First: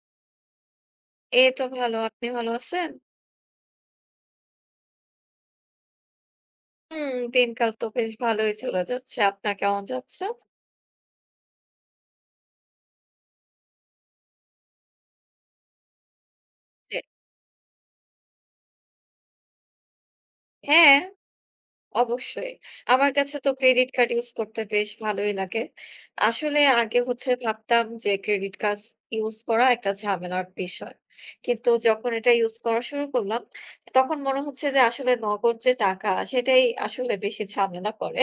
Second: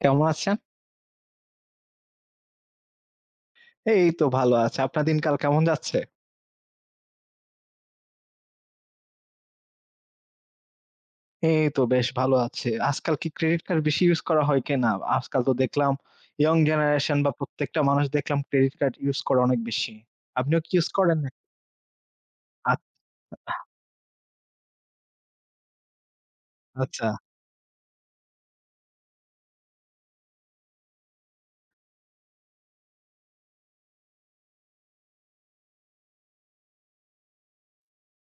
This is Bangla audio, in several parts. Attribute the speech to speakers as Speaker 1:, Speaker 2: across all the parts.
Speaker 1: কেমন আছেন?
Speaker 2: এই তো ভালো। আপনি ভালো আছেন?
Speaker 1: এই তো ভালো আছে। আপনার দিনকাল কেমন যাচ্ছে?
Speaker 2: হুম, দিনকাল তো বেশ ভালোই চলে যাচ্ছে। আপনার কেমন যাচ্ছে?
Speaker 1: এই তো বেশ ভালো আছে। আজকাল কি ক্রেডিট কার্ড বেশি ইউজ করা হয় কিনা? আজকাল তো দেখলাম ইয়ং
Speaker 2: জি।
Speaker 1: জেনারেশন বা প্রত্যেকটা মানুষ দেখলাম ক্রেডিট কার্ড ইউজ করে অনেক বেশি। আপনিও কি ইউজ
Speaker 2: হ্যাঁ,
Speaker 1: করেন না?
Speaker 2: অবশ্যই।
Speaker 1: আ
Speaker 2: আমার কাছে তো ক্রেডিট কার্ড ইউজ করতে বেশ ভালোই লাগে। আসলে আগে
Speaker 1: আচ্ছা,
Speaker 2: হচ্ছে ভাবতাম যে ক্রেডিট কার্ড ইউজ করা একটা ঝামেলার বিষয়। কিন্তু যখন এটা ইউজ করা শুরু করলাম, তখন মনে হচ্ছে যে আসলে নগদ যে টাকা সেটাই আসলে বেশি ঝামেলা করে।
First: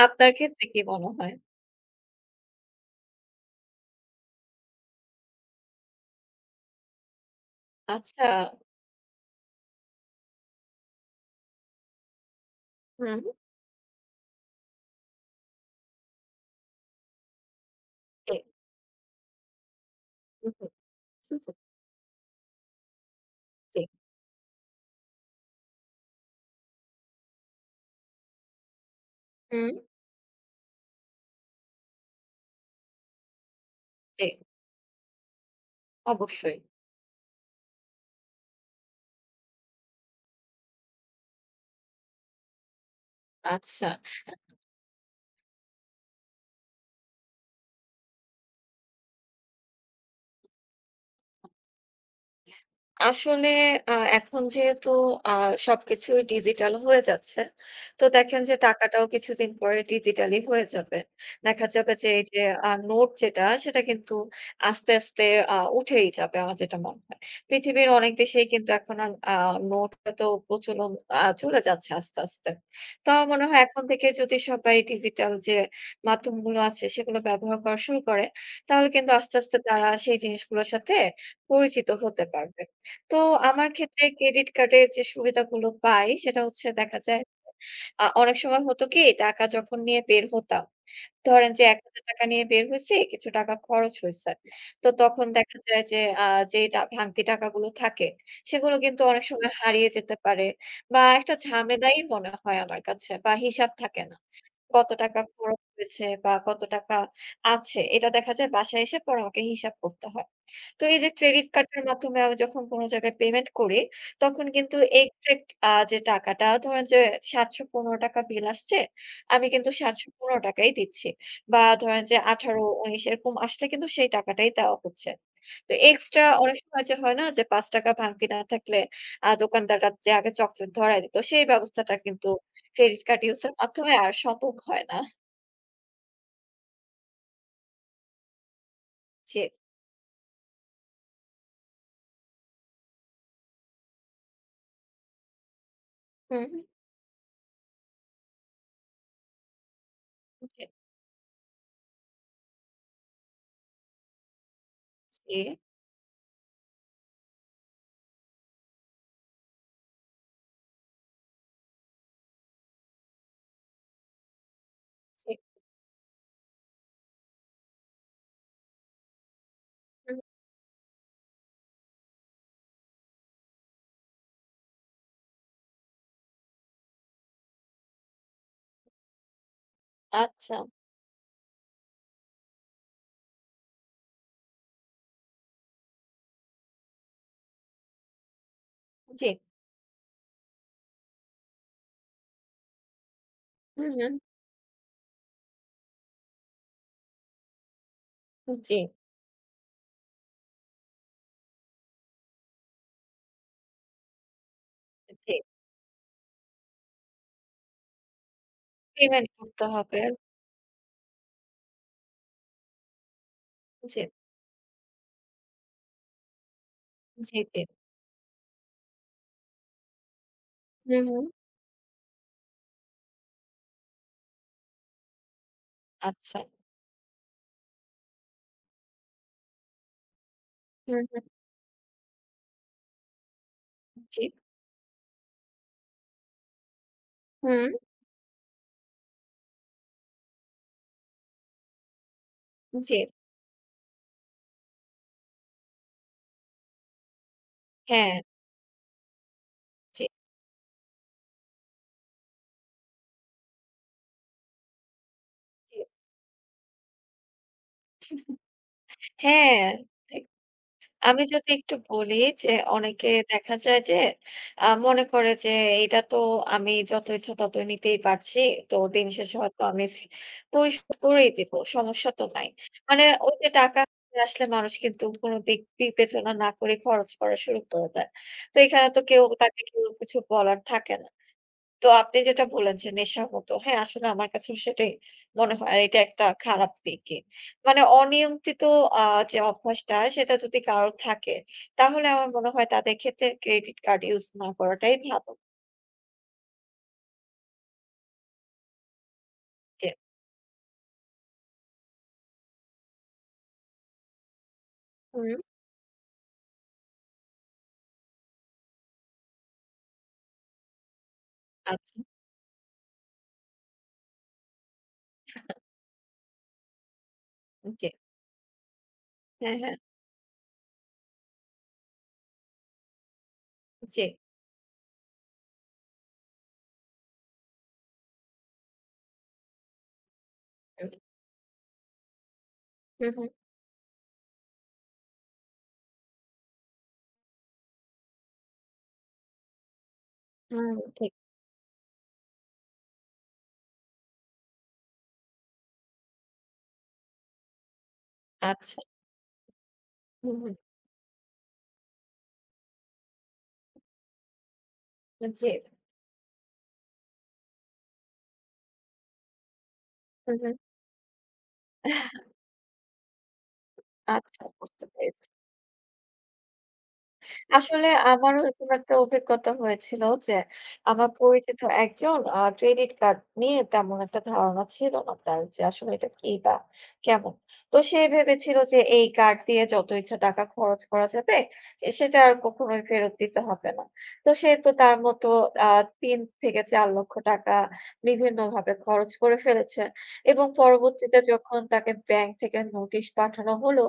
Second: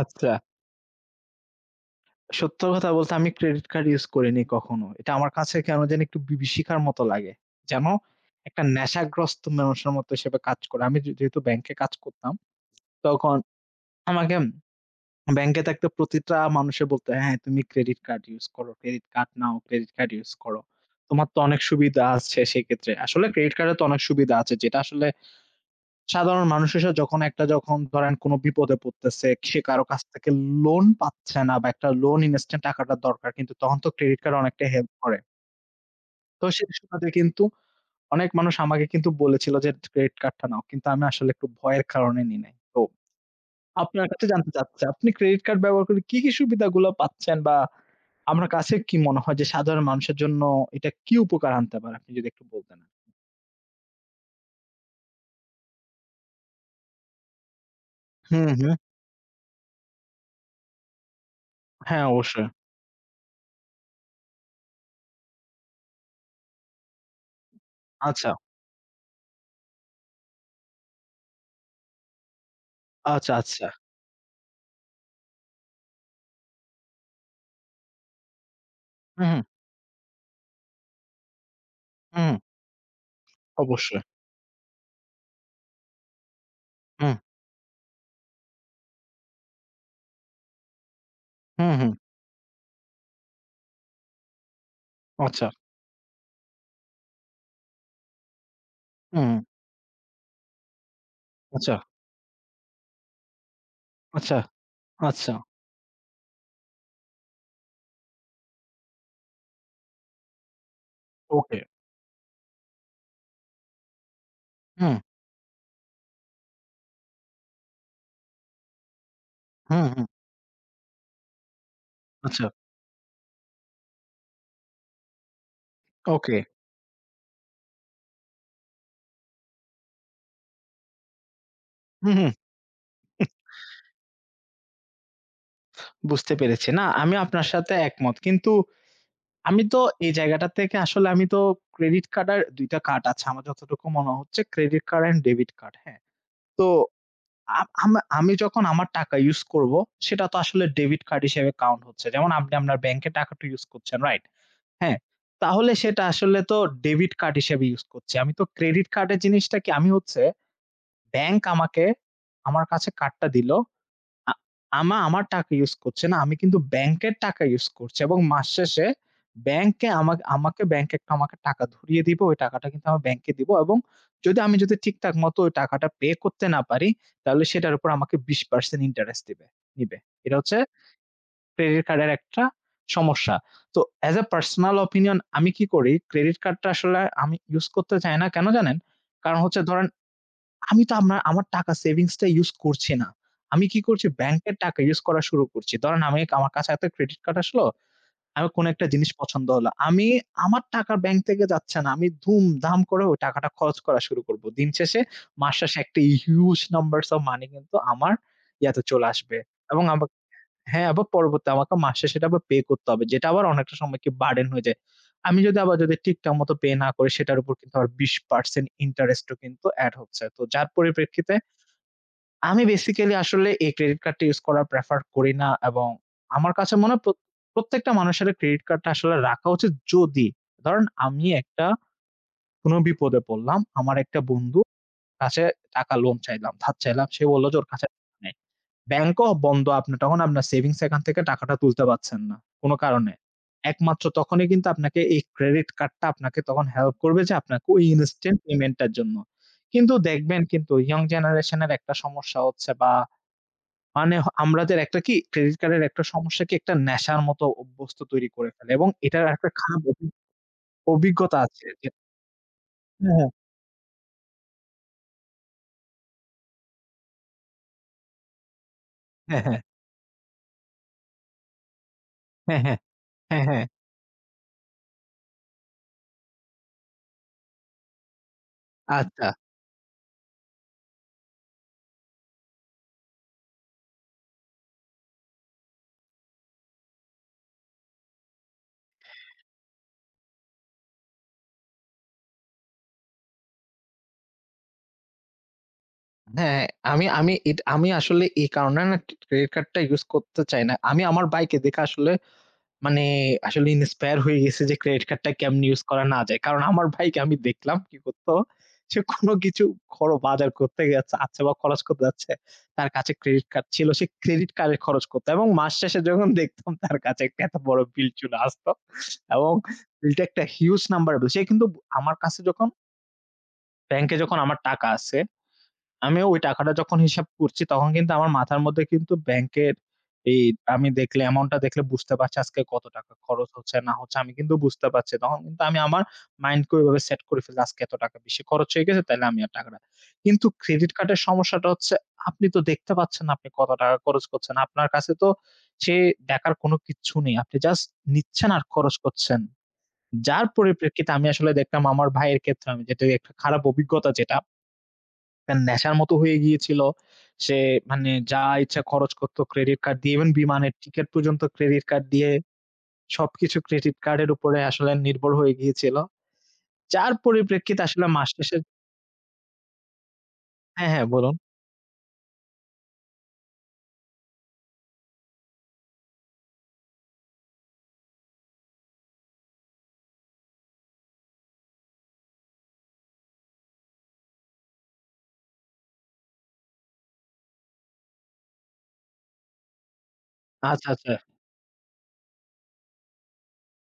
Speaker 1: আচ্ছা।
Speaker 2: আপনার ক্ষেত্রে কি মনে হয়?
Speaker 1: সত্য কথা বলতে আমি ক্রেডিট কার্ড ইউজ করিনি কখনো। এটা আমার কাছে কেন জানি একটু বিভীষিকার মতো লাগে। যেন
Speaker 2: আচ্ছা।
Speaker 1: একটা নেশাগ্রস্ত মানুষের মতো হিসেবে কাজ করে। আমি যেহেতু ব্যাংকে কাজ করতাম,
Speaker 2: হুম,
Speaker 1: তখন আমাকে ব্যাংকে থাকতে প্রতিটা মানুষে বলত, "হ্যাঁ, তুমি ক্রেডিট কার্ড
Speaker 2: জি।
Speaker 1: ইউস করো, ক্রেডিট কার্ড নাও, ক্রেডিট কার্ড ইউস
Speaker 2: হুম,
Speaker 1: করো।
Speaker 2: হুম।
Speaker 1: তোমার তো অনেক সুবিধা আছে সেক্ষেত্রে।" আসলে ক্রেডিট কার্ডের
Speaker 2: জি।
Speaker 1: তো অনেক সুবিধা আছে, যেটা আসলে সাধারণ মানুষ এসে যখন ধরেন কোনো বিপদে পড়তেছে, সে
Speaker 2: হুম,
Speaker 1: কারো কাছ থেকে লোন পাচ্ছে না বা একটা লোন ইনস্ট্যান্ট টাকাটা দরকার, কিন্তু তখন তো ক্রেডিট
Speaker 2: জি।
Speaker 1: কার্ড অনেকটা হেল্প করে। তো
Speaker 2: অবশ্যই।
Speaker 1: সেই সুবাদে কিন্তু অনেক মানুষ আমাকে কিন্তু বলেছিল যে, "ক্রেডিট কার্ডটা নাও।" কিন্তু আমি আসলে একটু ভয়ের কারণে নিই নাই। তো
Speaker 2: আচ্ছা।
Speaker 1: আপনার কাছে জানতে চাচ্ছি, আপনি ক্রেডিট কার্ড ব্যবহার করে কি, কি সুবিধাগুলো পাচ্ছেন, বা আপনার কাছে কি মনে হয় যে সাধারণ মানুষের জন্য এটা কি উপকার আনতে পারে? আপনি যদি একটু বলতেন।
Speaker 2: আসলে এখন যেহেতু আ সবকিছুই ডিজিটাল হয়ে যাচ্ছে, তো দেখেন
Speaker 1: হুম,
Speaker 2: যে
Speaker 1: হুম।
Speaker 2: টাকাটাও কিছুদিন পরে ডিজিটালি হয়ে যাবে। দেখা যাবে
Speaker 1: হ্যাঁ,
Speaker 2: যে এই যে
Speaker 1: অবশ্যই।
Speaker 2: নোট যেটা, সেটা কিন্তু আস্তে, আস্তে উঠেই যাবে আমার যেটা মনে হয়। পৃথিবীর অনেক
Speaker 1: আচ্ছা,
Speaker 2: দেশেই কিন্তু এখন আর নোট হয়তো প্রচলন চলে যাচ্ছে আস্তে, আস্তে। তো আমার
Speaker 1: আচ্ছা,
Speaker 2: মনে হয়
Speaker 1: আচ্ছা।
Speaker 2: এখন থেকে যদি সবাই ডিজিটাল যে মাধ্যমগুলো আছে, সেগুলো ব্যবহার করা শুরু করে, তাহলে কিন্তু
Speaker 1: হুম,
Speaker 2: আস্তে,
Speaker 1: হুম,
Speaker 2: আস্তে তারা সেই জিনিসগুলোর সাথে পরিচিত হতে
Speaker 1: হুম।
Speaker 2: পারবে। তো আমার
Speaker 1: অবশ্যই।
Speaker 2: ক্ষেত্রে ক্রেডিট কার্ডের যে সুবিধাগুলো পাই সেটা হচ্ছে দেখা
Speaker 1: হুম,
Speaker 2: যায় যে, অনেক সময় হতো কি টাকা যখন নিয়ে বের হতাম, ধরেন যে
Speaker 1: হুম, হুম।
Speaker 2: ৳১,০০০ নিয়ে বের হইছি, কিছু টাকা খরচ হইছে। তো তখন
Speaker 1: আচ্ছা।
Speaker 2: দেখা যায় যে আ যে টা ভাঙতি টাকাগুলো থাকে সেগুলো কিন্তু অনেক
Speaker 1: হুম,
Speaker 2: সময় হারিয়ে যেতে পারে বা একটা
Speaker 1: আচ্ছা,
Speaker 2: ঝামেলাই মনে হয় আমার কাছে বা হিসাব থাকে না।
Speaker 1: আচ্ছা,
Speaker 2: কত টাকা
Speaker 1: আচ্ছা।
Speaker 2: খরচ হয়েছে বা কত টাকা আছে এটা দেখা যায় বাসায় এসে পরে আমাকে হিসাব করতে হয়। তো এই যে ক্রেডিট
Speaker 1: ওকে।
Speaker 2: কার্ডের মাধ্যমে আমি যখন কোন জায়গায় পেমেন্ট করি, তখন কিন্তু
Speaker 1: হুম,
Speaker 2: এক্সাক্ট যে টাকাটা ধরেন যে ৳৭১৫ বিল আসছে, আমি কিন্তু
Speaker 1: হুম, হুম।
Speaker 2: ৳৭১৫ ই দিচ্ছি। বা ধরেন যে
Speaker 1: আচ্ছা।
Speaker 2: ১৮, ১৯ এরকম আসলে কিন্তু সেই টাকাটাই দেওয়া হচ্ছে। তো এক্সট্রা
Speaker 1: ওকে।
Speaker 2: অনেক সময় যে হয় না যে ৳৫ ভাঙতি না থাকলে দোকানদাররা যে আগে চকলেট ধরায় দিত, সেই ব্যবস্থাটা
Speaker 1: হুম,
Speaker 2: কিন্তু
Speaker 1: হুম।
Speaker 2: ক্রেডিট কার্ড ইউজ এর মাধ্যমে আর সম্ভব হয় না।
Speaker 1: বুঝতে পেরেছি। না, আমি আপনার সাথে একমত। কিন্তু
Speaker 2: জি।
Speaker 1: আমি তো এই জায়গাটা থেকে আসলে আমি তো ক্রেডিট কার্ড আর ২ টা কার্ড আছে। আমার যতটুকু মনে হচ্ছে credit card and debit card. হ্যাঁ?
Speaker 2: হুম, হুম।
Speaker 1: তো আ আমা আমি যখন আমার টাকা ইউস করব, সেটা তো
Speaker 2: জি,
Speaker 1: আসলে ডেবিট কার্ড হিসেবে কাউন্ট হচ্ছে। যেমন আপনি আপনার ব্যাংকের টাকাটা ইউস করছেন, রাইট? হ্যাঁ,
Speaker 2: জি,
Speaker 1: তাহলে সেটা আসলে তো ডেবিট কার্ড হিসেবে ইউস করছি। আমি তো ক্রেডিট কার্ডের জিনিসটা কি, আমি হচ্ছে ব্যাংক আমাকে আমার কাছে কার্ডটা দিল। আ আমা আমার
Speaker 2: জি।
Speaker 1: টাকা ইউজ করছে না। আমি কিন্তু ব্যাংকের টাকা ইউজ করছি এবং মাস শেষে ব্যাংকে
Speaker 2: হুম।
Speaker 1: আমাকে আমাকে ব্যাংক একটা আমাকে টাকা ধরিয়ে দিবে। ওই টাকাটা কিন্তু আমার ব্যাংকে দিব এবং আমি যদি ঠিকঠাক মতো ওই টাকাটা পে করতে না পারি, তাহলে সেটার উপর আমাকে ২০% ইন্টারেস্ট দিবে নিবে। এটা
Speaker 2: আচ্ছা।
Speaker 1: হচ্ছে ক্রেডিট কার্ডের একটা সমস্যা। তো অ্যাজ a পার্সোনাল ওপিনিয়ন আমি কি করি? ক্রেডিট কার্ডটা আসলে আমি ইউজ করতে চাই না। কেন জানেন?
Speaker 2: জি।
Speaker 1: কারণ হচ্ছে ধরেন আমি তো আমার আমার টাকা সেভিংসটা ইউজ করছি না। আমি কি
Speaker 2: হুম,
Speaker 1: করছি?
Speaker 2: হুম।
Speaker 1: ব্যাংকের টাকা ইউজ করা শুরু করছি। ধরেন আমি আমার কাছে একটা ক্রেডিট কার্ড আসলো। আমার কোনো
Speaker 2: জি,
Speaker 1: একটা জিনিস পছন্দ হলো। আমি আমার টাকা ব্যাংক থেকে যাচ্ছে না। আমি ধুমধাম করে ওই টাকাটা খরচ করা শুরু করব। দিন শেষে
Speaker 2: জি।
Speaker 1: মাস শেষে একটা হিউজ নাম্বারস অফ মানি কিন্তু আমার ইয়াতে চলে
Speaker 2: পেমেন্ট
Speaker 1: আসবে
Speaker 2: করতে
Speaker 1: এবং
Speaker 2: হবে।
Speaker 1: আমার হ্যাঁ, আবার পরবর্তী আমাকে মাস শেষে এটা আবার পে করতে হবে। যেটা আবার অনেকটা সময়
Speaker 2: জি,
Speaker 1: কি বার্ডেন হয়ে যায়। আমি যদি আবার ঠিকঠাক মতো পে না করি সেটার
Speaker 2: জি,
Speaker 1: উপর
Speaker 2: জি।
Speaker 1: কিন্তু আবার ২০% ইন্টারেস্টও কিন্তু এড হচ্ছে। তো যার
Speaker 2: হুম, হুম।
Speaker 1: পরিপ্রেক্ষিতে আমি বেসিক্যালি আসলে এই ক্রেডিট কার্ডটা ইউস করা প্রেফার করি না এবং
Speaker 2: আচ্ছা।
Speaker 1: আমার কাছে মনে হয় প্রত্যেকটা মানুষের ক্রেডিট কার্ডটা আসলে রাখা উচিত, যদি ধরেন
Speaker 2: হুম, হুম।
Speaker 1: আমি একটা কোনো বিপদে পড়লাম, আমার একটা
Speaker 2: জি।
Speaker 1: বন্ধু কাছে টাকা লোন চাইলাম, ধার চাইলাম। সে বলল যে ওর
Speaker 2: হুম।
Speaker 1: কাছে নাই। ব্যাংকও বন্ধ, আপনার তখন আপনার সেভিংস অ্যাকাউন্ট থেকে টাকাটা তুলতে পারছেন না, কোন
Speaker 2: জি।
Speaker 1: কারণে। একমাত্র তখনই কিন্তু আপনাকে এই ক্রেডিট কার্ডটা আপনাকে তখন হেল্প করবে যে আপনাকে ওই
Speaker 2: হ্যাঁ,
Speaker 1: ইনস্ট্যান্ট পেমেন্টটার জন্য। কিন্তু
Speaker 2: জি,
Speaker 1: দেখবেন কিন্তু ইয়ং জেনারেশনের একটা সমস্যা হচ্ছে, বা মানে আমাদের একটা কি ক্রেডিট
Speaker 2: জি।
Speaker 1: কার্ডের একটা সমস্যা কি একটা নেশার মতো অভ্যস্ত তৈরি করে ফেলে, এবং এটার একটা
Speaker 2: হ্যাঁ।
Speaker 1: খারাপ
Speaker 2: আমি
Speaker 1: অভিজ্ঞতা
Speaker 2: যদি
Speaker 1: আছে
Speaker 2: একটু
Speaker 1: যে
Speaker 2: বলি যে অনেকে
Speaker 1: হ্যাঁ,
Speaker 2: দেখা যায় যে মনে করে যে এটা তো আমি যত ইচ্ছা তত নিতেই পারছি। তো দিন শেষে
Speaker 1: হ্যাঁ, হ্যাঁ, হ্যাঁ,
Speaker 2: হয়তো আমি পরিশোধ করেই দিব। সমস্যা তো নাই।
Speaker 1: হ্যাঁ, হ্যাঁ, হ্যাঁ,
Speaker 2: মানে ওই
Speaker 1: হ্যাঁ,
Speaker 2: যে
Speaker 1: হ্যাঁ,
Speaker 2: টাকা আসলে মানুষ কিন্তু কোন দিক বিবেচনা না করে খরচ করা শুরু করে দেয়। তো এখানে তো
Speaker 1: আচ্ছা।
Speaker 2: কেউ কিছু বলার থাকে না। তো আপনি যেটা বললেন যে নেশার মতো। হ্যাঁ, আসলে আমার কাছেও সেটাই মনে হয়। আর এটা একটা খারাপ দিকই। মানে অনিয়ন্ত্রিত আ যে অভ্যাসটা সেটা যদি কারোর থাকে, তাহলে আমার মনে হয় তাদের ক্ষেত্রে ক্রেডিট কার্ড ইউজ না করাটাই ভালো।
Speaker 1: হ্যাঁ, আমি আমি এট আমি আসলে এই কারণে না ক্রেডিট কার্ডটা
Speaker 2: জি।
Speaker 1: ইউজ করতে চাই না। আমি আমার ভাইকে দেখে আসলে মানে আসলে ইন্সপায়ার হয়ে গেছি যে ক্রেডিট কার্ডটা
Speaker 2: হুম।
Speaker 1: কেমনে ইউজ করা না যায়। কারণ আমার ভাইকে আমি দেখলাম কি করত, সে কোনো কিছু বাজার করতে যাচ্ছে আচ্ছা, বা খরচ
Speaker 2: আচ্ছা।
Speaker 1: করতে যাচ্ছে। তার কাছে ক্রেডিট কার্ড ছিল, সে ক্রেডিট কার্ডে খরচ করত এবং মাস শেষে যখন দেখতাম তার কাছে একটা এত বড়
Speaker 2: জি।
Speaker 1: বিল চলে আসতো এবং
Speaker 2: হ্যাঁ, হ্যাঁ।
Speaker 1: বিলটা একটা হিউজ নাম্বার বিল। সে কিন্তু আমার কাছে যখন
Speaker 2: জি।
Speaker 1: ব্যাংকে যখন আমার টাকা আছে আমিও ওই টাকাটা যখন হিসাব করছি, তখন কিন্তু আমার মাথার মধ্যে কিন্তু ব্যাংকের এই আমি
Speaker 2: হুম,
Speaker 1: দেখলে অ্যামাউন্টটা দেখলে বুঝতে পারছি আজকে কত
Speaker 2: হুম,
Speaker 1: টাকা
Speaker 2: হুম,
Speaker 1: খরচ হচ্ছে না হচ্ছে আমি কিন্তু বুঝতে পারছি। তখন কিন্তু আমি আমার মাইন্ডকে ওইভাবে সেট করে ফেলি আজকে এত টাকা বেশি খরচ হয়ে গেছে তাইলে আমি আর টাকাটা কিন্তু
Speaker 2: হুম,
Speaker 1: ক্রেডিট
Speaker 2: ঠিক।
Speaker 1: কার্ডের সমস্যাটা হচ্ছে আপনি তো দেখতে পাচ্ছেন না আপনি কত টাকা খরচ করছেন। আপনার কাছে তো সে দেখার কোনো কিচ্ছু নেই। আপনি জাস্ট নিচ্ছেন আর
Speaker 2: আচ্ছা।
Speaker 1: খরচ করছেন।
Speaker 2: হুম,
Speaker 1: যার
Speaker 2: হুম।
Speaker 1: পরিপ্রেক্ষিতে আমি আসলে দেখতাম আমার ভাইয়ের ক্ষেত্রে আমি যেটা একটা খারাপ অভিজ্ঞতা যেটা
Speaker 2: জি।
Speaker 1: একটা নেশার মতো হয়ে গিয়েছিল। সে মানে যা ইচ্ছা খরচ করত ক্রেডিট কার্ড দিয়ে, ইভেন
Speaker 2: হুম, হুম।
Speaker 1: বিমানের টিকেট পর্যন্ত ক্রেডিট কার্ড দিয়ে সবকিছু ক্রেডিট কার্ডের
Speaker 2: আচ্ছা,
Speaker 1: উপরে
Speaker 2: বুঝতে
Speaker 1: আসলে
Speaker 2: পেরেছি।
Speaker 1: নির্ভর হয়ে গিয়েছিল। যার পরিপ্রেক্ষিতে
Speaker 2: আসলে
Speaker 1: আসলে মাস
Speaker 2: আমার
Speaker 1: শেষে
Speaker 2: ওরকম একটা অভিজ্ঞতা হয়েছিল যে,
Speaker 1: হ্যাঁ, হ্যাঁ
Speaker 2: আমার
Speaker 1: বলুন।
Speaker 2: পরিচিত একজন ক্রেডিট কার্ড নিয়ে তেমন একটা ধারণা ছিল না তার যে, আসলে এটা কি বা কেমন। তো সে ভেবেছিল যে, এই কার্ড দিয়ে যত ইচ্ছা টাকা খরচ করা যাবে, সেটা আর কখনোই ফেরত দিতে হবে না। তো সে তো তার মতো আ ৩ থেকে ৳৪,০০,০০০ বিভিন্নভাবে খরচ করে ফেলেছে এবং
Speaker 1: আচ্ছা, আচ্ছা।
Speaker 2: পরবর্তীতে যখন তাকে ব্যাংক থেকে নোটিশ পাঠানো হলো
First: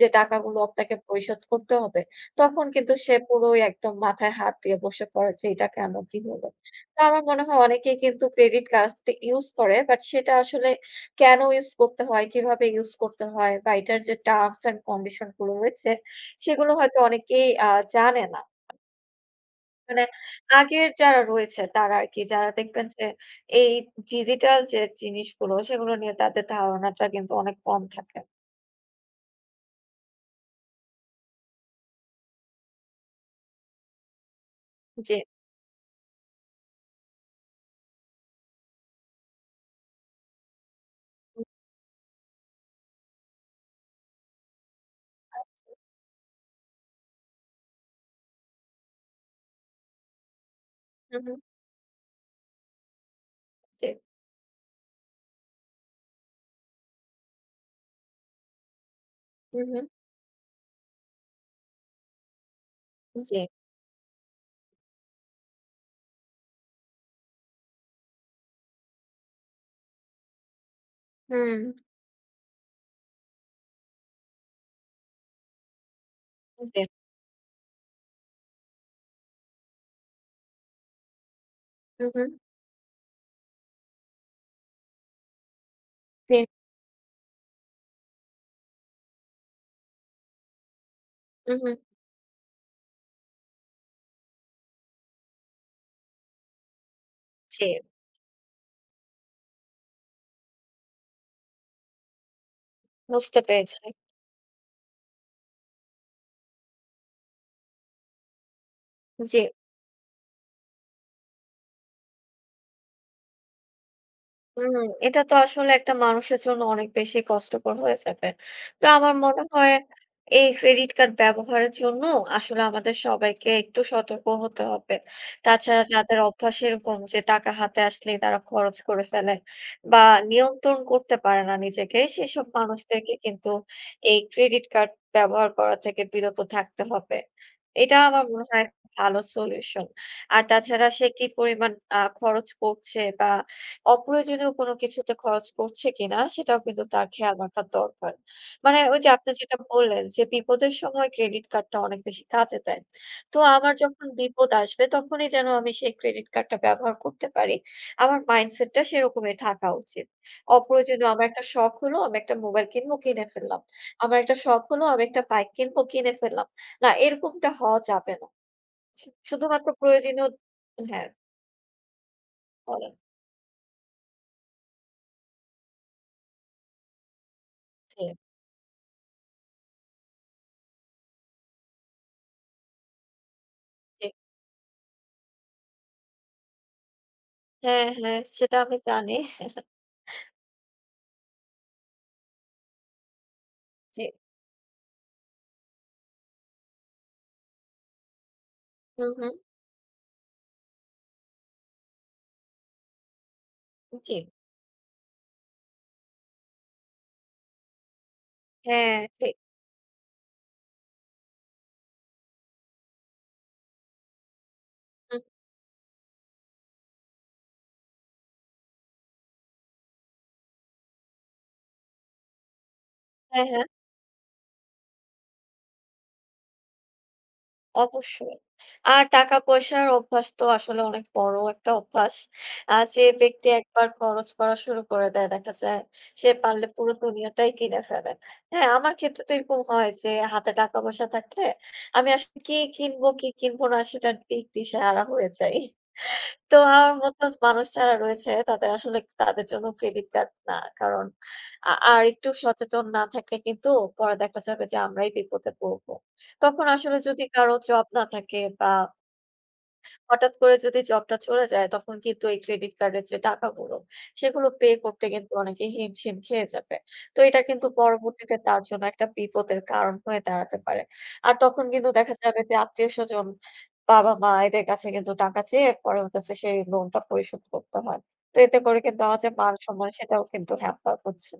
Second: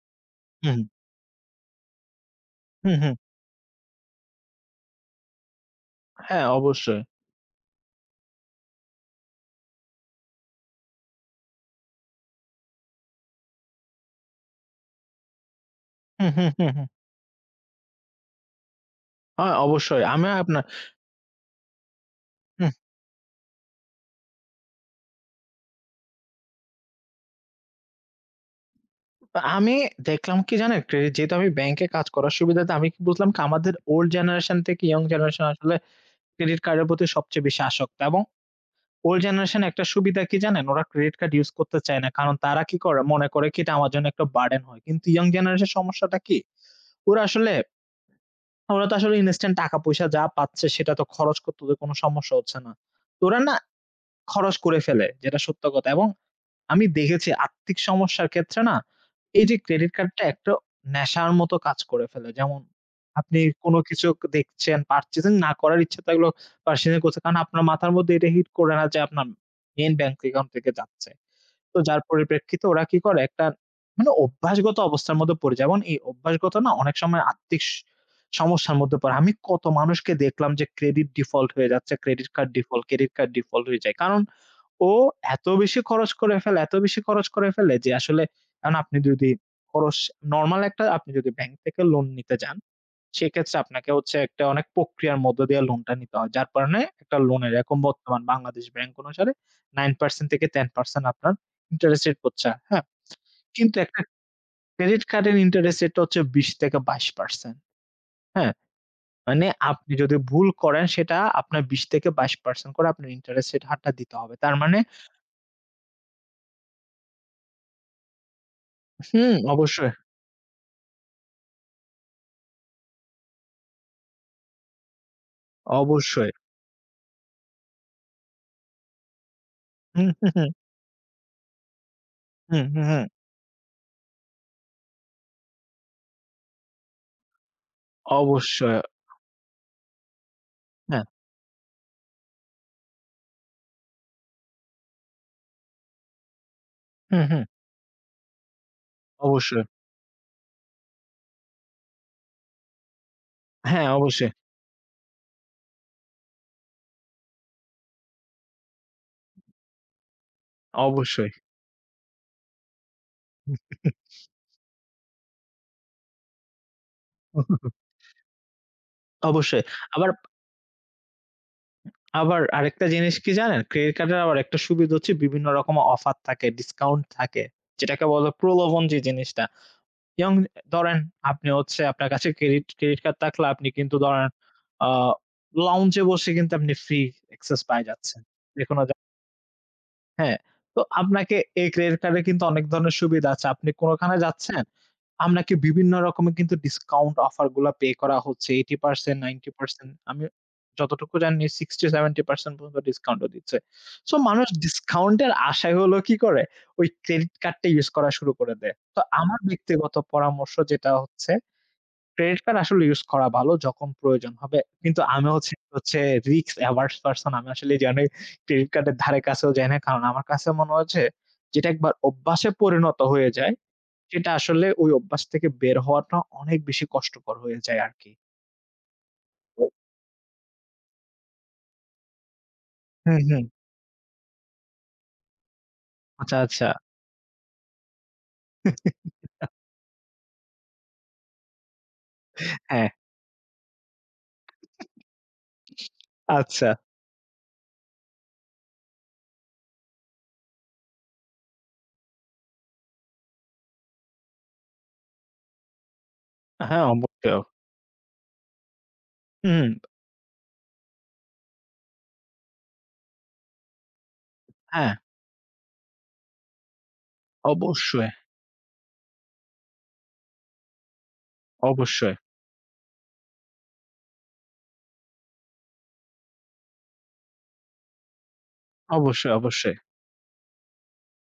Speaker 2: যে, টাকাগুলো
Speaker 1: হুম,
Speaker 2: আপনাকে পরিশোধ করতে হবে। তখন কিন্তু
Speaker 1: হুম, হুম।
Speaker 2: সে পুরোই একদম মাথায় হাত দিয়ে বসে পড়ে যে এটা কেন? কি
Speaker 1: হ্যাঁ,
Speaker 2: হলো? তো
Speaker 1: অবশ্যই।
Speaker 2: আমার মনে হয় অনেকেই কিন্তু ক্রেডিট কার্ডসটি ইউস করে। বাট সেটা আসলে কেন ইউস করতে হয়, কিভাবে ইউস করতে হয় বা এটার যে টার্মস অ্যান্ড কন্ডিশন গুলো রয়েছে
Speaker 1: হুম, হুম, হুম,
Speaker 2: সেগুলো
Speaker 1: হুম।
Speaker 2: হয়তো অনেকেই জানে না।
Speaker 1: হ্যাঁ,
Speaker 2: মানে
Speaker 1: অবশ্যই। আমি আপনার
Speaker 2: আগের যারা রয়েছে তারা আরকি যারা
Speaker 1: হুম,
Speaker 2: দেখবেন যে এই ডিজিটাল যে জিনিসগুলো সেগুলো নিয়ে তাদের ধারণাটা কিন্তু অনেক কম থাকে।
Speaker 1: আমি দেখলাম কি জানেন? ক্রেডিট যেহেতু আমি ব্যাংকে কাজ করার সুবিধাতে আমি কি বুঝলাম কি আমাদের ওল্ড জেনারেশন থেকে ইয়ং
Speaker 2: জি।
Speaker 1: জেনারেশন আসলে ক্রেডিট কার্ডের প্রতি সবচেয়ে বেশি আসক্ত, এবং ওল্ড জেনারেশন একটা সুবিধা কি জানেন? ওরা ক্রেডিট কার্ড ইউস করতে চায় না। কারণ তারা কি করে? মনে করে কি এটা আমার জন্য একটা বার্ডেন হয়। কিন্তু ইয়ং জেনারেশন সমস্যাটা কি? ওরা আসলে ওরা তো আসলে ইনস্ট্যান্ট টাকা-পয়সা যা পাচ্ছে সেটা তো
Speaker 2: হু, হু,
Speaker 1: খরচ করতে ওদের কোনো সমস্যা হচ্ছে না। তো ওরা না
Speaker 2: জি।
Speaker 1: খরচ করে ফেলে, যেটা সত্য কথা, এবং আমি দেখেছি আর্থিক সমস্যার ক্ষেত্রে না, এই যে
Speaker 2: হু, হু,
Speaker 1: ক্রেডিট কার্ডটা একটা নেশার মতো কাজ করে ফেলে। যেমন
Speaker 2: জি।
Speaker 1: আপনি কোনো কিছু দেখছেন, পারচেজিং না করার ইচ্ছা থাকলেও পারচেজিং করছে। কারণ আপনার মাথার মধ্যে এটা হিট করে না যে আপনার মেইন ব্যাংক অ্যাকাউন্ট থেকে যাচ্ছে।
Speaker 2: হুম।
Speaker 1: তো যার পরিপ্রেক্ষিতে ওরা কি করে একটা মানে অভ্যাসগত অবস্থার মধ্যে পড়ে যায়। যেমন এই অভ্যাসগত না
Speaker 2: জি।
Speaker 1: অনেক সময় আর্থিক সমস্যার মধ্যে পড়ে। আমি কত মানুষকে দেখলাম যে ক্রেডিট ডিফল্ট হয়ে যাচ্ছে,
Speaker 2: হু, হু,
Speaker 1: credit card default, credit card default হয়ে যায়। কারণ ও এত বেশি খরচ করে
Speaker 2: জি।
Speaker 1: ফেলে, এত বেশি খরচ করে ফেলে যে আসলে এখন আপনি যদি খরচ নরমাল একটা আপনি যদি ব্যাংক
Speaker 2: উহু,
Speaker 1: থেকে লোন নিতে যান, সেক্ষেত্রে আপনাকে হচ্ছে একটা অনেক প্রক্রিয়ার মধ্য দিয়ে লোনটা নিতে হয়। যার কারণে একটা লোনের
Speaker 2: জি,
Speaker 1: এখন বর্তমান বাংলাদেশ ব্যাংক অনুসারে 9% থেকে 10% আপনার ইন্টারেস্ট রেট হচ্ছে। হ্যাঁ?
Speaker 2: বুঝতে
Speaker 1: কিন্তু
Speaker 2: পেরেছি।
Speaker 1: একটা ক্রেডিট কার্ডের ইন্টারেস্ট রেটটা হচ্ছে 20 থেকে 22%। হ্যাঁ?
Speaker 2: জি।
Speaker 1: মানে আপনি যদি ভুল করেন সেটা আপনার 20 থেকে 22% করে আপনার ইন্টারেস্ট রেট হারটা দিতে হবে। তার
Speaker 2: হুম,
Speaker 1: মানে
Speaker 2: এটা তো আসলে একটা মানুষের জন্য অনেক বেশি কষ্টকর হয়ে যাবে। তো আমার
Speaker 1: হুম,
Speaker 2: মনে হয়
Speaker 1: অবশ্যই।
Speaker 2: এই ক্রেডিট কার্ড ব্যবহারের জন্য আসলে আমাদের সবাইকে একটু সতর্ক হতে হবে। তাছাড়া যাদের
Speaker 1: অবশ্যই।
Speaker 2: অভ্যাস এরকম যে টাকা হাতে আসলেই তারা খরচ করে ফেলে বা
Speaker 1: হুম, হুম, হুম,
Speaker 2: নিয়ন্ত্রণ করতে পারে না নিজেকে, সেসব
Speaker 1: হুম, হুম, হুম।
Speaker 2: মানুষদেরকে কিন্তু এই ক্রেডিট কার্ড ব্যবহার করা থেকে বিরত থাকতে হবে। এটা আমার মনে হয়
Speaker 1: অবশ্যই।
Speaker 2: ভালো সলিউশন। আর তাছাড়া
Speaker 1: হ্যাঁ।
Speaker 2: সে কি পরিমাণ খরচ করছে বা অপ্রয়োজনীয় কোনো কিছুতে খরচ করছে কিনা সেটাও কিন্তু তার
Speaker 1: হুম,
Speaker 2: খেয়াল
Speaker 1: হুম।
Speaker 2: রাখা দরকার। মানে ওই যে আপনি যেটা
Speaker 1: অবশ্যই।
Speaker 2: বললেন যে বিপদের সময় ক্রেডিট কার্ডটা অনেক বেশি কাজে দেয়। তো আমার
Speaker 1: হ্যাঁ,
Speaker 2: যখন
Speaker 1: অবশ্যই,
Speaker 2: বিপদ আসবে তখনই যেন আমি সেই ক্রেডিট কার্ডটা ব্যবহার করতে পারি। আমার মাইন্ডসেটটা সেরকমই থাকা উচিত। অপ্রয়োজনীয় আমার
Speaker 1: অবশ্যই।
Speaker 2: একটা শখ হলো আমি একটা মোবাইল কিনবো, কিনে ফেললাম। আমার একটা শখ হলো আমি একটা বাইক কিনবো, কিনে ফেললাম। না, এরকমটা হওয়া যাবে না।
Speaker 1: অবশ্যই।
Speaker 2: শুধুমাত্র
Speaker 1: আবার
Speaker 2: প্রয়োজনীয়। হ্যাঁ,
Speaker 1: আবার আরেকটা
Speaker 2: বলেন।
Speaker 1: জিনিস কি জানেন? ক্রেডিট কার্ডের আবার একটা সুবিধা হচ্ছে বিভিন্ন রকম অফার থাকে, ডিসকাউন্ট থাকে। যেটাকে
Speaker 2: জি।
Speaker 1: বলে প্রলোভন যে জিনিসটা। যেমন ধরেন আপনি হচ্ছে আপনার কাছে ক্রেডিট ক্রেডিট কার্ড থাকলে আপনি কিন্তু ধরেন আ লাউঞ্জ এ বসে কিন্তু আপনি ফ্রি অ্যাক্সেস
Speaker 2: হ্যাঁ,
Speaker 1: পায়ে
Speaker 2: হ্যাঁ,
Speaker 1: যাচ্ছেন।
Speaker 2: সেটা আমি
Speaker 1: যেকোনো
Speaker 2: জানি।
Speaker 1: হ্যাঁ, তো আপনাকে এই ক্রেডিট কার্ডে কিন্তু অনেক ধরনের সুবিধা আছে। আপনি
Speaker 2: জি।
Speaker 1: কোনখানে যাচ্ছেন, আপনাকে বিভিন্ন রকমের কিন্তু ডিসকাউন্ট অফার গুলা পে করা হচ্ছে। 80%,
Speaker 2: হুম, হুম।
Speaker 1: 90%, আমি যতটুকু জানি 60-70% পর্যন্ত ডিসকাউন্টও দিচ্ছে। সো
Speaker 2: জি।
Speaker 1: মানুষ ডিসকাউন্টের আশায় হলো কি করে? ওই ক্রেডিট কার্ডটা ইউস করা শুরু করে দেয়।
Speaker 2: হ্যাঁ,
Speaker 1: তো
Speaker 2: ঠিক।
Speaker 1: আমার ব্যক্তিগত পরামর্শ যেটা হচ্ছে ক্রেডিট কার্ড আসলে ইউস করা ভালো যখন প্রয়োজন হবে। কিন্তু
Speaker 2: হুম।
Speaker 1: আমি হচ্ছে হচ্ছে risk averse person, আমি আসলে জানি ক্রেডিট কার্ডের ধারে কাছেও যাই না। কারণ আমার কাছে মনে হয়েছে যেটা একবার অভ্যাসে পরিণত হয়ে
Speaker 2: হ্যাঁ,
Speaker 1: যায়,
Speaker 2: হ্যাঁ,
Speaker 1: সেটা আসলে ওই অভ্যাস থেকে বের হওয়াটা অনেক বেশি কষ্টকর হয়ে যায় আরকি।
Speaker 2: অবশ্যই। আর টাকা-পয়সার অভ্যাস তো আসলে অনেক বড় একটা অভ্যাস। যে
Speaker 1: হুম, হুম।
Speaker 2: ব্যক্তি একবার খরচ করা শুরু করে দেয় দেখা যায়, সে
Speaker 1: আচ্ছা, আচ্ছা।
Speaker 2: পারলে পুরো দুনিয়াটাই কিনে ফেলে। হ্যাঁ, আমার ক্ষেত্রে তো এরকম হয় যে হাতে টাকা-পয়সা থাকলে আমি আসলে কি
Speaker 1: হ্যাঁ,
Speaker 2: কিনবো, কি কিনবো না সেটার দিক দিশাহারা হয়ে যাই। তো
Speaker 1: আচ্ছা।
Speaker 2: আমার মতো মানুষ যারা রয়েছে তাদের আসলে তাদের জন্য ক্রেডিট কার্ড না। কারণ আর একটু সচেতন না থাকলে কিন্তু পরে দেখা যাবে যে আমরাই বিপদে পড়বো। তখন
Speaker 1: হ্যাঁ,
Speaker 2: আসলে যদি
Speaker 1: অবশ্যই।
Speaker 2: কারো জব না থাকে বা
Speaker 1: হুম,
Speaker 2: হঠাৎ করে যদি জবটা চলে যায় তখন কিন্তু এই ক্রেডিট কার্ডের যে টাকাগুলো সেগুলো পে
Speaker 1: হ্যাঁ,
Speaker 2: করতে কিন্তু অনেকে হিমশিম খেয়ে যাবে। তো এটা কিন্তু
Speaker 1: অবশ্যই,
Speaker 2: পরবর্তীতে তার জন্য একটা বিপদের কারণ হয়ে দাঁড়াতে পারে। আর তখন কিন্তু
Speaker 1: অবশ্যই,
Speaker 2: দেখা যাবে যে আত্মীয়স্বজন, বাবা-মা এদের কাছে কিন্তু টাকা চেয়ে পরে হচ্ছে সেই লোনটা পরিশোধ করতে হয়। তো এতে করে কিন্তু আমার যে
Speaker 1: অবশ্যই, অবশ্যই।
Speaker 2: মান-সম্মান সেটাও কিন্তু হ্যাপার হচ্ছে।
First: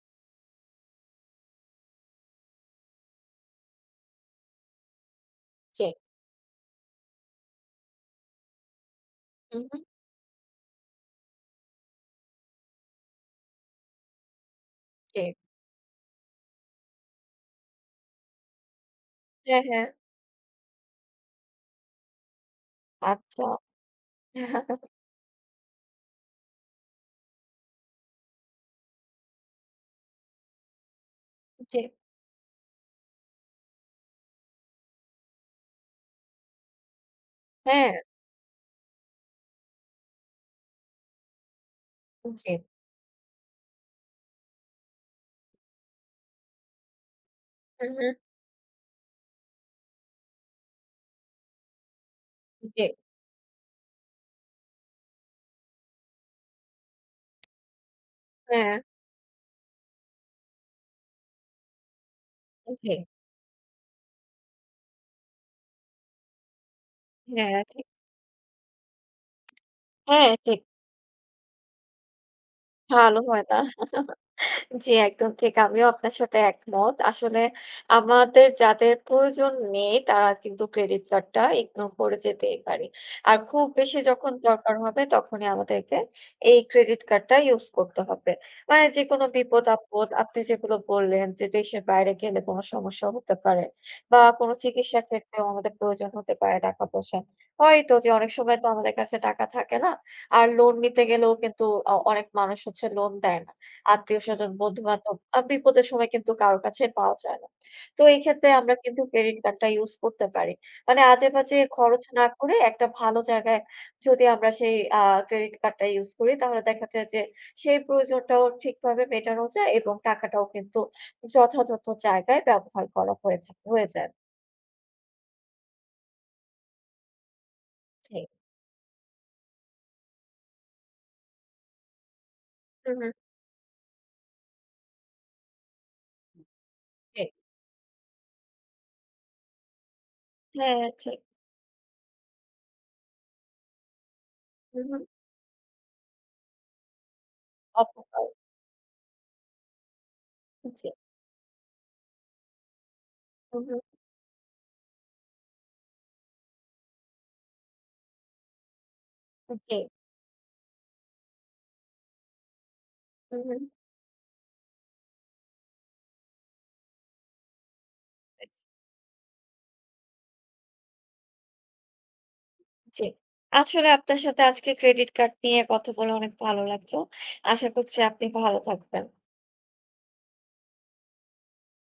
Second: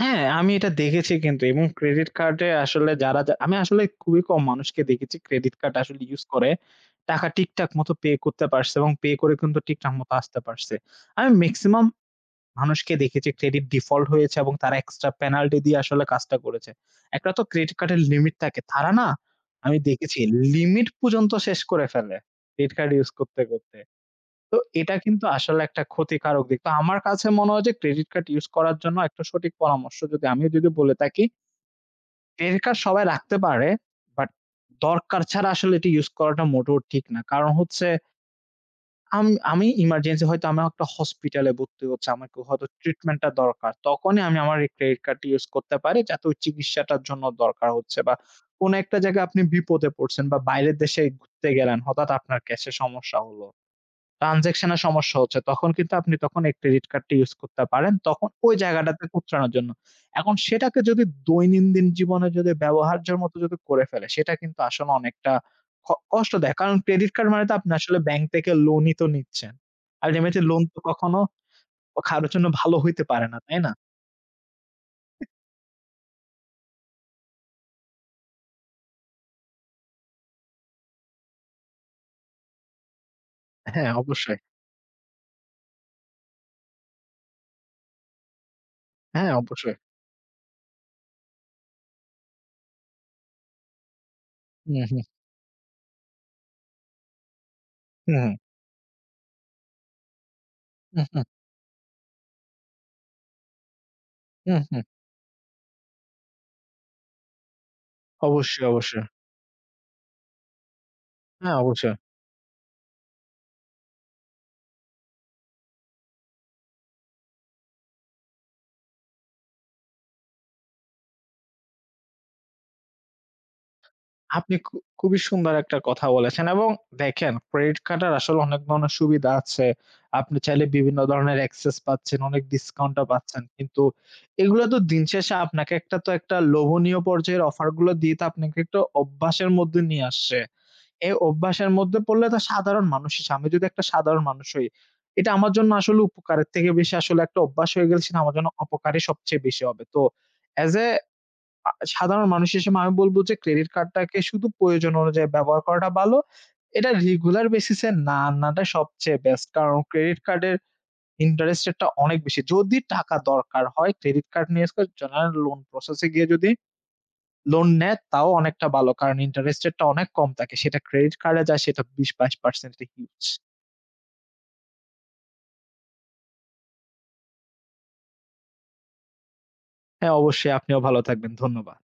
Speaker 1: হ্যাঁ, আমি এটা দেখেছি কিন্তু, এবং ক্রেডিট কার্ডে আসলে যারা, যা আমি আসলে খুবই কম মানুষকে দেখেছি ক্রেডিট কার্ড
Speaker 2: জি।
Speaker 1: আসলে ইউজ করে টাকা ঠিকঠাক মতো পে করতে পারছে এবং পে করে কিন্তু
Speaker 2: হু, হু।
Speaker 1: ঠিকঠাক মতো আসতে পারছে। আমি মেক্সিমাম মানুষকে দেখেছি ক্রেডিট ডিফল্ট হয়েছে এবং তারা এক্সট্রা
Speaker 2: জি।
Speaker 1: পেনাল্টি দিয়ে আসলে কাজটা করেছে। একটা তো ক্রেডিট কার্ডের লিমিট থাকে। তারা না
Speaker 2: হ্যাঁ,
Speaker 1: আমি
Speaker 2: হ্যাঁ।
Speaker 1: দেখেছি লিমিট পর্যন্ত শেষ করে ফেলে ক্রেডিট কার্ড ইউজ করতে,
Speaker 2: আচ্ছা।
Speaker 1: করতে। তো এটা কিন্তু আসলে একটা ক্ষতিকারক দিক। তো আমার কাছে মনে হয় যে ক্রেডিট কার্ড ইউজ করার জন্য একটা সঠিক পরামর্শ আমি যদি বলে থাকি,
Speaker 2: জি।
Speaker 1: ক্রেডিট কার্ড সবাই রাখতে পারে। বাট দরকার ছাড়া আসলে এটি ইউজ করাটা মোটেও ঠিক না। কারণ হচ্ছে
Speaker 2: হ্যাঁ,
Speaker 1: আম আমি ইমার্জেন্সি হয়তো আমার একটা হসপিটালে ভর্তি হচ্ছে। আমার
Speaker 2: জি।
Speaker 1: হয়তো ট্রিটমেন্ট টা দরকার। তখনই আমি আমার এই ক্রেডিট কার্ডটি ইউজ করতে পারি যাতে ওই চিকিৎসাটার জন্য দরকার
Speaker 2: হু,
Speaker 1: হচ্ছে,
Speaker 2: হু।
Speaker 1: বা কোন একটা জায়গায় আপনি বিপদে পড়ছেন বা বাইরের দেশে ঘুরতে গেলেন। হঠাৎ আপনার ক্যাশ এ
Speaker 2: জি।
Speaker 1: সমস্যা হলো। ট্রান্সেকশন এর সমস্যা হচ্ছে। তখন কিন্তু আপনি তখন এই ক্রেডিট কার্ডটা ইউজ করতে পারেন। তখন ওই
Speaker 2: হ্যাঁ,
Speaker 1: জায়গাটাতে কুতরানোর জন্য। এখন সেটাকে যদি দৈনন্দিন জীবনে যদি
Speaker 2: জি।
Speaker 1: ব্যবহার্যের মতো যদি করে ফেলে সেটা কিন্তু আসলে অনেকটা কষ্ট দেয়। কারণ ক্রেডিট কার্ড মানে তো
Speaker 2: হ্যাঁ।
Speaker 1: আপনি আসলে ব্যাংক থেকে লোনই তো নিচ্ছেন।
Speaker 2: হ্যাঁ,
Speaker 1: আল্টিমেটলি
Speaker 2: ঠিক।
Speaker 1: লোন তো কখনো কারো জন্য ভালো হইতে
Speaker 2: ভালো
Speaker 1: পারে না,
Speaker 2: হয় না।
Speaker 1: তাই না?
Speaker 2: জি, একদম ঠিক। আমিও আপনার সাথে একমত। আসলে আমাদের যাদের প্রয়োজন নেই, তারা কিন্তু ক্রেডিট কার্ডটা ইগনোর করে যেতেই পারি। আর খুব
Speaker 1: হ্যাঁ,
Speaker 2: বেশি যখন
Speaker 1: অবশ্যই।
Speaker 2: দরকার হবে, তখনই আমাদেরকে এই ক্রেডিট কার্ডটা ইউজ করতে হবে। মানে যেকোনো
Speaker 1: হ্যাঁ, অবশ্যই।
Speaker 2: বিপদ-আপদ, আপনি যেগুলো বললেন যে, দেশের বাইরে গেলে কোনো সমস্যা হতে পারে বা কোনো
Speaker 1: হু, হু,
Speaker 2: চিকিৎসার ক্ষেত্রেও আমাদের প্রয়োজন হতে পারে টাকা-পয়সা। হয়তো যে
Speaker 1: হু, হু,
Speaker 2: অনেক সময় তো আমাদের কাছে টাকা থাকে না। আর লোন
Speaker 1: হু,
Speaker 2: নিতে
Speaker 1: হু,
Speaker 2: গেলেও কিন্তু অনেক মানুষ হচ্ছে লোন দেয় না। আত্মীয়স্বজন,
Speaker 1: হু, হু।
Speaker 2: বন্ধু-বান্ধব বিপদের সময় কিন্তু কারো কাছে পাওয়া যায় না। তো এই ক্ষেত্রে
Speaker 1: অবশ্যই,
Speaker 2: আমরা
Speaker 1: অবশ্যই।
Speaker 2: কিন্তু ক্রেডিট কার্ডটা ইউজ করতে পারি। মানে
Speaker 1: হ্যাঁ,
Speaker 2: আজেবাজে
Speaker 1: অবশ্যই।
Speaker 2: খরচ না করে একটা ভালো জায়গায় যদি আমরা সেই ক্রেডিট কার্ডটা ইউজ করি তাহলে দেখা যায় যে সেই প্রয়োজনটাও ঠিকভাবে মেটানো যায় এবং টাকাটাও কিন্তু যথাযথ জায়গায় ব্যবহার করা হয়ে যায়।
Speaker 1: আপনি খুবই সুন্দর একটা কথা বলেছেন এবং দেখেন ক্রেডিট কার্ডের
Speaker 2: জি।
Speaker 1: আসলে অনেক ধরনের সুবিধা আছে। আপনি চাইলে বিভিন্ন ধরনের access পাচ্ছেন, অনেক
Speaker 2: হু,
Speaker 1: ডিসকাউন্টও
Speaker 2: হু।
Speaker 1: পাচ্ছেন। কিন্তু এগুলো তো দিন শেষে আপনাকে একটা তো একটা লোভনীয়
Speaker 2: জি।
Speaker 1: পর্যায়ের অফার গুলো দিয়ে তো আপনাকে একটা অভ্যাসের মধ্যে নিয়ে আসছে।
Speaker 2: হ্যাঁ,
Speaker 1: এই
Speaker 2: ঠিক।
Speaker 1: অভ্যাসের মধ্যে পড়লে তো সাধারণ মানুষ আমি যদি একটা সাধারণ মানুষ হই,
Speaker 2: হু, হু।
Speaker 1: এটা আমার জন্য আসলে উপকারের থেকে বেশি আসলে একটা অভ্যাস হয়ে গেলে সেটা
Speaker 2: অপকার।
Speaker 1: আমার জন্য অপকারই সবচেয়ে বেশি হবে। তো as a
Speaker 2: জি।
Speaker 1: সাধারণ মানুষ হিসেবে আমি বলব যে
Speaker 2: হু,
Speaker 1: ক্রেডিট
Speaker 2: হু।
Speaker 1: কার্ডটাকে শুধু প্রয়োজন অনুযায়ী ব্যবহার করাটা ভালো। এটা রেগুলার বেসিস এ না আনাটা সবচেয়ে বেস্ট। কারণ
Speaker 2: জি।
Speaker 1: ক্রেডিট কার্ডের ইন্টারেস্ট রেটটা অনেক বেশি। যদি টাকা
Speaker 2: হু, হু।
Speaker 1: দরকার হয় ক্রেডিট কার্ড নিয়ে আজকাল জেনারেল লোন প্রসেস এ গিয়ে যদি লোন নেয় তাও অনেকটা ভালো। কারণ ইন্টারেস্ট রেটটা অনেক কম থাকে। সেটা ক্রেডিট কার্ডে যায় সেটা ২০-২২%
Speaker 2: জি।
Speaker 1: হিউজ।
Speaker 2: আসলে আপনার সাথে আজকে ক্রেডিট কার্ড নিয়ে কথা বলে অনেক ভালো লাগলো। আশা করছি আপনি ভালো থাকবেন।
Speaker 1: হ্যাঁ, অবশ্যই আপনিও ভালো থাকবেন। ধন্যবাদ।